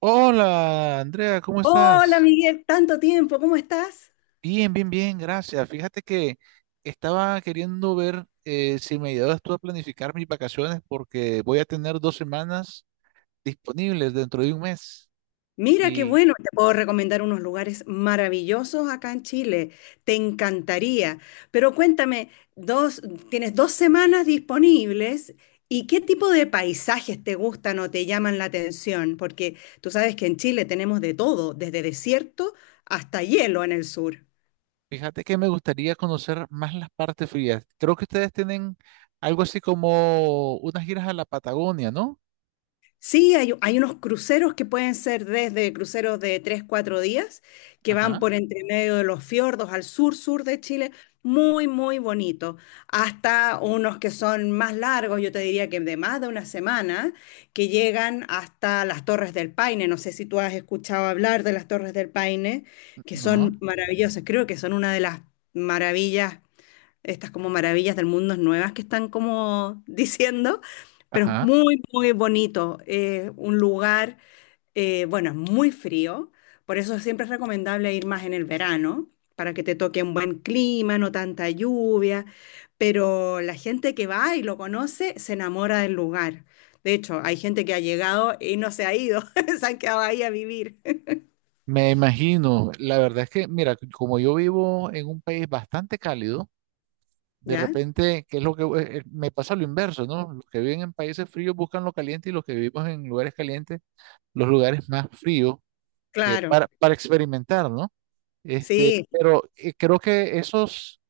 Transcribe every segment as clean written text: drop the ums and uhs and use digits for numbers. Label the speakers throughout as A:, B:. A: Hola, Andrea, ¿cómo
B: Hola
A: estás?
B: Miguel, tanto tiempo, ¿cómo estás?
A: Bien, bien, bien, gracias. Fíjate que estaba queriendo ver si me ayudas tú a planificar mis vacaciones porque voy a tener dos semanas disponibles dentro de un mes.
B: Mira qué
A: Y
B: bueno, te puedo recomendar unos lugares maravillosos acá en Chile, te encantaría. Pero cuéntame, dos, tienes 2 semanas disponibles y qué tipo de paisajes te gustan o te llaman la atención, porque tú sabes que en Chile tenemos de todo, desde desierto hasta hielo en el sur.
A: fíjate que me gustaría conocer más las partes frías. Creo que ustedes tienen algo así como unas giras a la Patagonia, ¿no?
B: Sí, hay unos cruceros que pueden ser desde cruceros de 3 4 días, que van
A: Ajá,
B: por entre medio de los fiordos al sur, sur de Chile, muy, muy bonito, hasta unos que son más largos, yo te diría que de más de una semana, que llegan hasta las Torres del Paine. No sé si tú has escuchado hablar de las Torres del Paine, que
A: no,
B: son maravillosas, creo que son una de las maravillas, estas como maravillas del mundo nuevas que están como diciendo, pero es
A: ajá.
B: muy, muy bonito. Un lugar, bueno, es muy frío, por eso siempre es recomendable ir más en el verano, para que te toque un buen clima, no tanta lluvia, pero la gente que va y lo conoce se enamora del lugar. De hecho, hay gente que ha llegado y no se ha ido, se han quedado ahí a vivir.
A: Me imagino. La verdad es que, mira, como yo vivo en un país bastante cálido, de
B: ¿Ya?
A: repente, ¿qué es lo que me pasa lo inverso, ¿no? Los que viven en países fríos buscan lo caliente y los que vivimos en lugares calientes, los lugares más fríos,
B: Claro,
A: para experimentar, ¿no? Este,
B: sí.
A: pero creo que esos,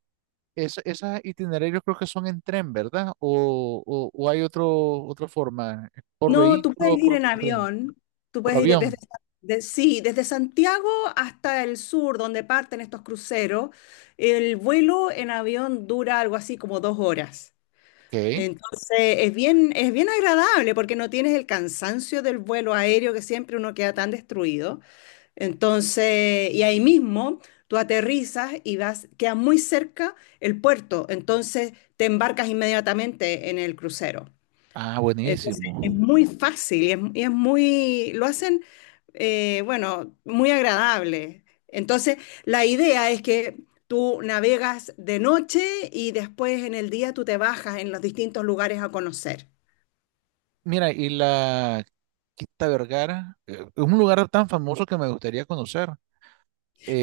A: es- esos itinerarios creo que son en tren, ¿verdad? O, o hay otro, otra forma, por
B: No, tú puedes
A: vehículo,
B: ir en
A: por tren,
B: avión, tú
A: por
B: puedes ir
A: avión.
B: sí, desde Santiago hasta el sur, donde parten estos cruceros. El vuelo en avión dura algo así como 2 horas.
A: Ok.
B: Entonces, es bien agradable porque no tienes el cansancio del vuelo aéreo que siempre uno queda tan destruido. Entonces, y ahí mismo tú aterrizas y vas, queda muy cerca el puerto. Entonces, te embarcas inmediatamente en el crucero.
A: Ah,
B: Entonces es
A: buenísimo.
B: muy fácil y es muy, lo hacen, bueno, muy agradable. Entonces la idea es que tú navegas de noche y después en el día tú te bajas en los distintos lugares a conocer.
A: Mira, y la Quinta Vergara, es un lugar tan famoso que me gustaría conocer.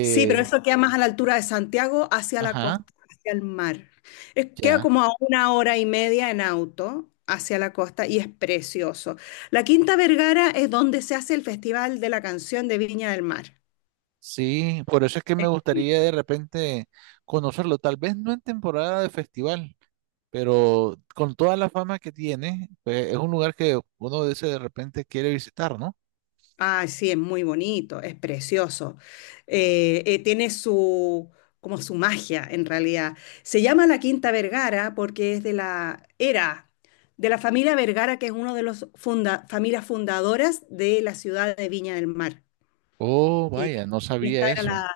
B: Sí, pero eso queda más a la altura de Santiago, hacia la
A: Ajá,
B: costa, hacia el mar. Queda
A: ya.
B: como a una hora y media en auto hacia la costa y es precioso. La Quinta Vergara es donde se hace el Festival de la Canción de Viña del Mar.
A: Sí, por eso es que me gustaría de repente conocerlo, tal vez no en temporada de festival, pero con toda la fama que tiene, pues es un lugar que uno dice de repente quiere visitar, ¿no?
B: Ah, sí, es muy bonito, es precioso. Tiene como su magia en realidad. Se llama la Quinta Vergara porque es era de la familia Vergara, que es una de las familias fundadoras de la ciudad de Viña del Mar.
A: Oh,
B: Y,
A: vaya, no
B: y
A: sabía
B: esta era
A: eso.
B: la,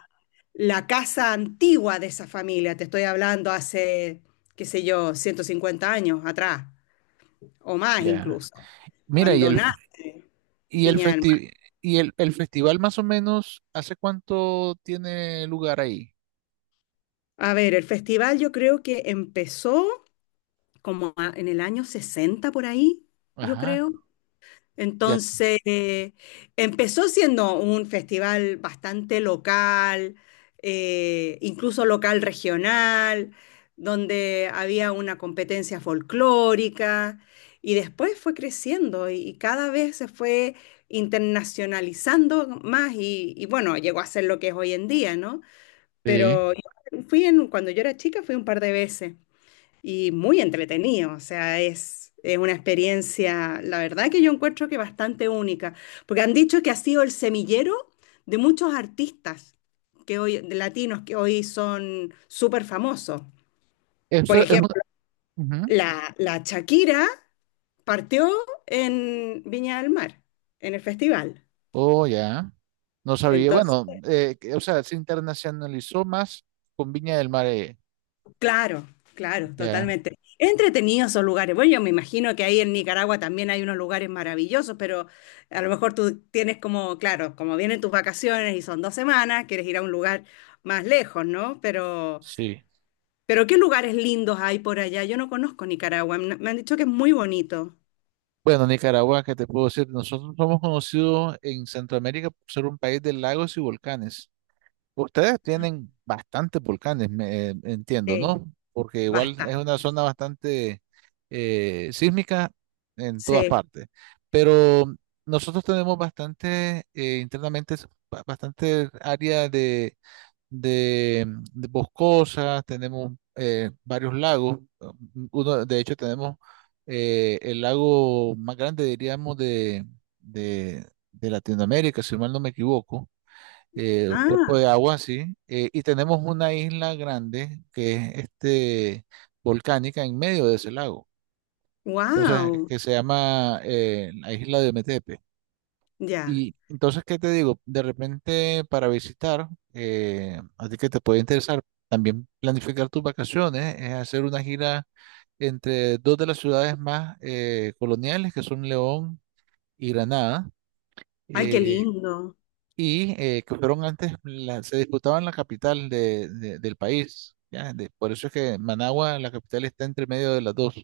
B: la casa antigua de esa familia, te estoy hablando hace, qué sé yo, 150 años atrás, o más
A: Ya.
B: incluso,
A: Mira,
B: cuando nace
A: y el
B: Viña del Mar.
A: festi- y el festival más o menos, ¿hace cuánto tiene lugar ahí?
B: A ver, el festival yo creo que empezó como en el año 60 por ahí, yo
A: Ajá,
B: creo.
A: ya.
B: Entonces, empezó siendo un festival bastante local, incluso local regional, donde había una competencia folclórica y después fue creciendo y cada vez se fue internacionalizando más y bueno, llegó a ser lo que es hoy en día, ¿no?
A: Sí.
B: Pero yo cuando yo era chica fui un par de veces y muy entretenido, o sea, es una experiencia, la verdad que yo encuentro que bastante única, porque han dicho que ha sido el semillero de muchos artistas que hoy, de latinos que hoy son súper famosos. Por
A: Eso es una,
B: ejemplo,
A: ujú.
B: la Shakira partió en Viña del Mar, en el festival.
A: Oh, ya. No sabía,
B: Entonces,
A: bueno, o sea, se internacionalizó más con Viña del Mar.
B: claro, claro,
A: Ya,
B: totalmente. Entretenido esos lugares. Bueno, yo me imagino que ahí en Nicaragua también hay unos lugares maravillosos, pero a lo mejor tú tienes como, claro, como vienen tus vacaciones y son 2 semanas, quieres ir a un lugar más lejos, ¿no? Pero,
A: sí.
B: pero ¿qué lugares lindos hay por allá? Yo no conozco Nicaragua. Me han dicho que es muy bonito.
A: Bueno, Nicaragua, ¿qué te puedo decir? Nosotros somos conocidos en Centroamérica por ser un país de lagos y volcanes. Ustedes tienen bastantes volcanes, me, entiendo,
B: Sí,
A: ¿no? Porque igual es
B: basta.
A: una zona bastante sísmica en todas
B: Sí.
A: partes. Pero nosotros tenemos bastante, internamente, es bastante área de, de boscosas, tenemos varios lagos. Uno, de hecho, tenemos el lago más grande, diríamos, de, de Latinoamérica, si mal no me equivoco. Un cuerpo de
B: Ah,
A: agua, sí. Y tenemos una isla grande que es este, volcánica en medio de ese lago. Entonces,
B: wow.
A: que se llama la isla de Ometepe.
B: Ya.
A: Y entonces, ¿qué te digo? De repente para visitar, a ti que te puede interesar, también planificar tus vacaciones, es hacer una gira entre dos de las ciudades más coloniales, que son León y Granada,
B: Ay, qué
A: eh,
B: lindo.
A: y que fueron antes, se disputaban la capital del país, ¿ya? De- por eso es que Managua, la capital, está entre medio de las dos.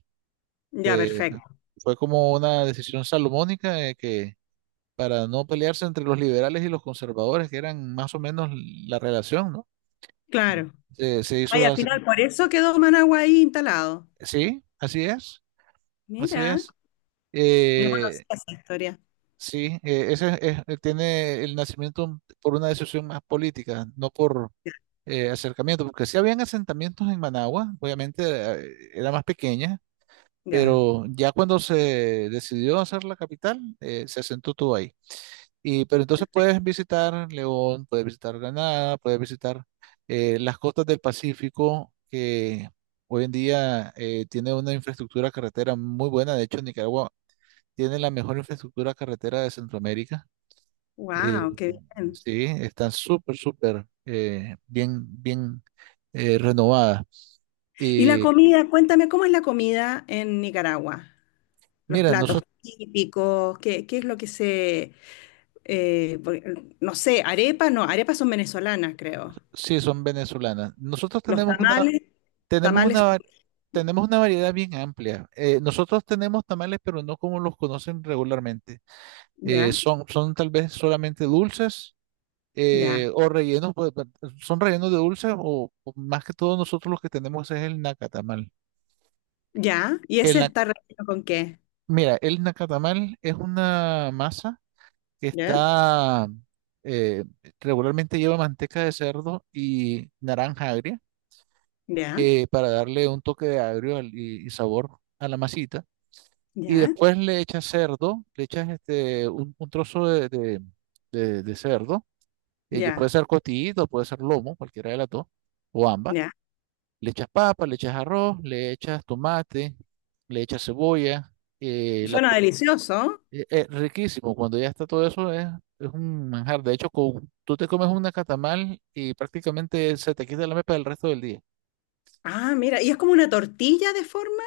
B: Ya,
A: Eh,
B: perfecto.
A: fue como una decisión salomónica de que para no pelearse entre los liberales y los conservadores, que eran más o menos la relación, ¿no? Sí.
B: Claro.
A: Se, se hizo,
B: Ay, al
A: la-
B: final por eso quedó Managua ahí instalado.
A: sí, así es, así
B: Mira.
A: es.
B: No
A: Eh,
B: conocía esa historia.
A: sí, ese tiene el nacimiento por una decisión más política, no por acercamiento, porque sí habían asentamientos en Managua, obviamente, era más pequeña,
B: Ya.
A: pero ya cuando se decidió hacer la capital, se asentó todo. Y, pero entonces puedes visitar León, puedes visitar Granada, puedes visitar las costas del Pacífico, que hoy en día tiene una infraestructura carretera muy buena. De hecho, Nicaragua tiene la mejor infraestructura carretera de Centroamérica. Eh,
B: Wow, qué bien.
A: sí, están súper, súper, bien, bien, renovadas.
B: Y la
A: Y
B: comida, cuéntame cómo es la comida en Nicaragua. Los
A: mira,
B: platos
A: nosotros,
B: típicos, qué es lo que se, eh, por- no sé, arepas, no, arepas son venezolanas, creo.
A: sí, son venezolanas. Nosotros
B: Los
A: tenemos una,
B: tamales,
A: Tenemos una,
B: tamales,
A: va- tenemos una variedad bien amplia. Nosotros tenemos tamales, pero no como los conocen regularmente.
B: ya,
A: Son, son tal vez solamente dulces,
B: ya,
A: o rellenos, pues, pa- son rellenos de dulces, o más que todo nosotros los que tenemos es el nacatamal.
B: ya. ¿Y
A: El
B: ese
A: na-
B: está relleno con qué?
A: Mira, el nacatamal es una masa que
B: Ya,
A: está, eh, regularmente lleva manteca de cerdo y naranja agria
B: ya,
A: para darle un toque de agrio y sabor a la masita. Y
B: ya,
A: después le echas cerdo, le echas este, un trozo de cerdo, puede
B: ya,
A: ser cotillito, puede ser lomo, cualquiera de las dos, o ambas.
B: ya.
A: Le echas papa, le echas arroz, le echas tomate, le echas cebolla. eh, la
B: Suena
A: pu-
B: delicioso.
A: eh, riquísimo, cuando ya está todo eso, es un manjar. De hecho, con- tú te comes una catamal y prácticamente se te quita la mepa del resto del día.
B: Ah, mira, y es como una tortilla de forma.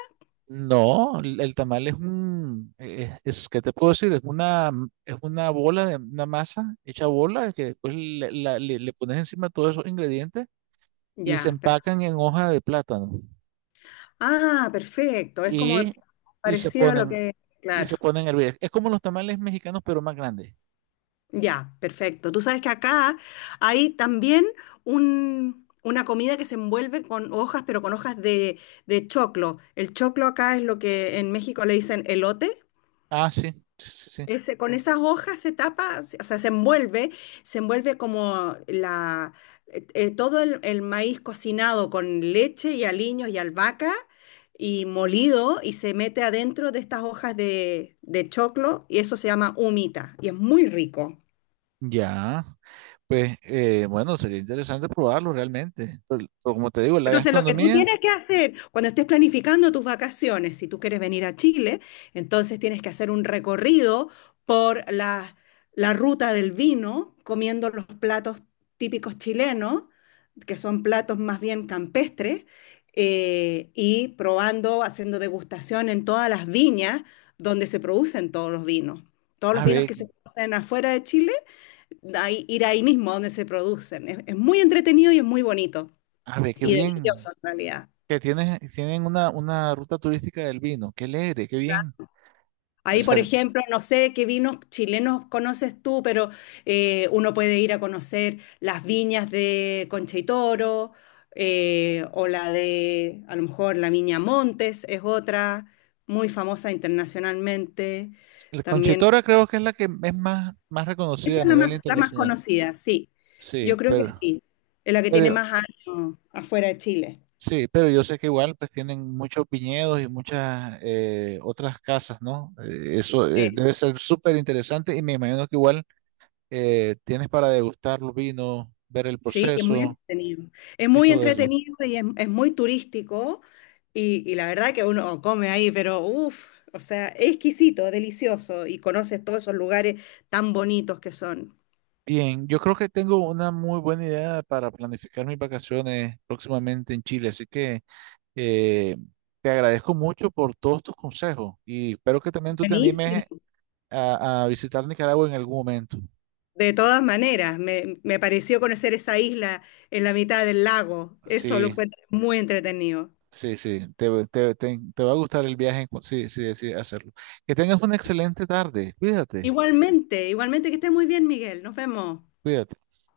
A: No, el tamal es un, es, ¿qué te puedo decir? Es una bola de una masa hecha bola que después le pones encima todos esos ingredientes y se
B: Ya,
A: empacan
B: perfecto.
A: en hoja de plátano
B: Ah, perfecto. Es como
A: y, y se
B: parecido a lo
A: ponen
B: que...
A: y
B: Claro.
A: se ponen a hervir. Es como los tamales mexicanos pero más grandes.
B: Ya, perfecto. Tú sabes que acá hay también una comida que se envuelve con hojas, pero con hojas de choclo. El choclo acá es lo que en México le dicen elote.
A: Ah, sí, sí, sí.
B: Ese, con esas hojas se tapa, o sea, se envuelve todo el maíz cocinado con leche y aliños y albahaca y molido y se mete adentro de estas hojas de choclo y eso se llama humita y es muy rico.
A: Ya, pues bueno, sería interesante probarlo realmente. Pero como te digo, la
B: Entonces, lo que tú
A: gastronomía,
B: tienes que hacer cuando estés planificando tus vacaciones, si tú quieres venir a Chile, entonces tienes que hacer un recorrido por la ruta del vino, comiendo los platos típicos chilenos, que son platos más bien campestres, y probando, haciendo degustación en todas las viñas donde se producen todos los vinos. Todos los
A: a
B: vinos
A: ver,
B: que se producen afuera de Chile, ir ahí mismo donde se producen. Es muy entretenido y es muy bonito
A: a ver, qué
B: y
A: bien.
B: delicioso en realidad.
A: Que tienen, tienen una ruta turística del vino. Qué alegre, qué bien. O
B: Ahí, por
A: sea,
B: ejemplo, no sé qué vinos chilenos conoces tú, pero uno puede ir a conocer las viñas de Concha y Toro, o la de, a lo mejor, la Viña Montes es otra, muy famosa internacionalmente.
A: la
B: También,
A: Conchetora creo que es la que es más, más
B: esa
A: reconocida a
B: es la más,
A: nivel
B: la más
A: internacional.
B: conocida, sí.
A: Sí,
B: Yo creo que sí. Es la que tiene
A: pero
B: más años afuera de Chile.
A: sí, pero yo sé que igual pues tienen muchos viñedos y muchas otras casas, ¿no? Eso
B: Sí.
A: debe ser súper interesante y me imagino que igual tienes para degustar los vinos, ver el
B: Sí, es muy
A: proceso
B: entretenido. Es
A: y
B: muy
A: todo eso.
B: entretenido y es muy turístico. Y la verdad que uno come ahí, pero uff, o sea, es exquisito, delicioso. Y conoces todos esos lugares tan bonitos que son.
A: Bien, yo creo que tengo una muy buena idea para planificar mis vacaciones próximamente en Chile, así que Eh, te agradezco mucho por todos tus consejos y espero que también tú te
B: Buenísimo.
A: animes a visitar Nicaragua en algún momento.
B: De todas maneras, me pareció conocer esa isla en la mitad del lago. Eso lo
A: Sí,
B: encuentro muy entretenido.
A: sí, sí, te, te va a gustar el viaje en sí, sí decides hacerlo. Que tengas una excelente tarde. Cuídate,
B: Igualmente, igualmente que estés muy bien, Miguel. Nos vemos.
A: cuídate.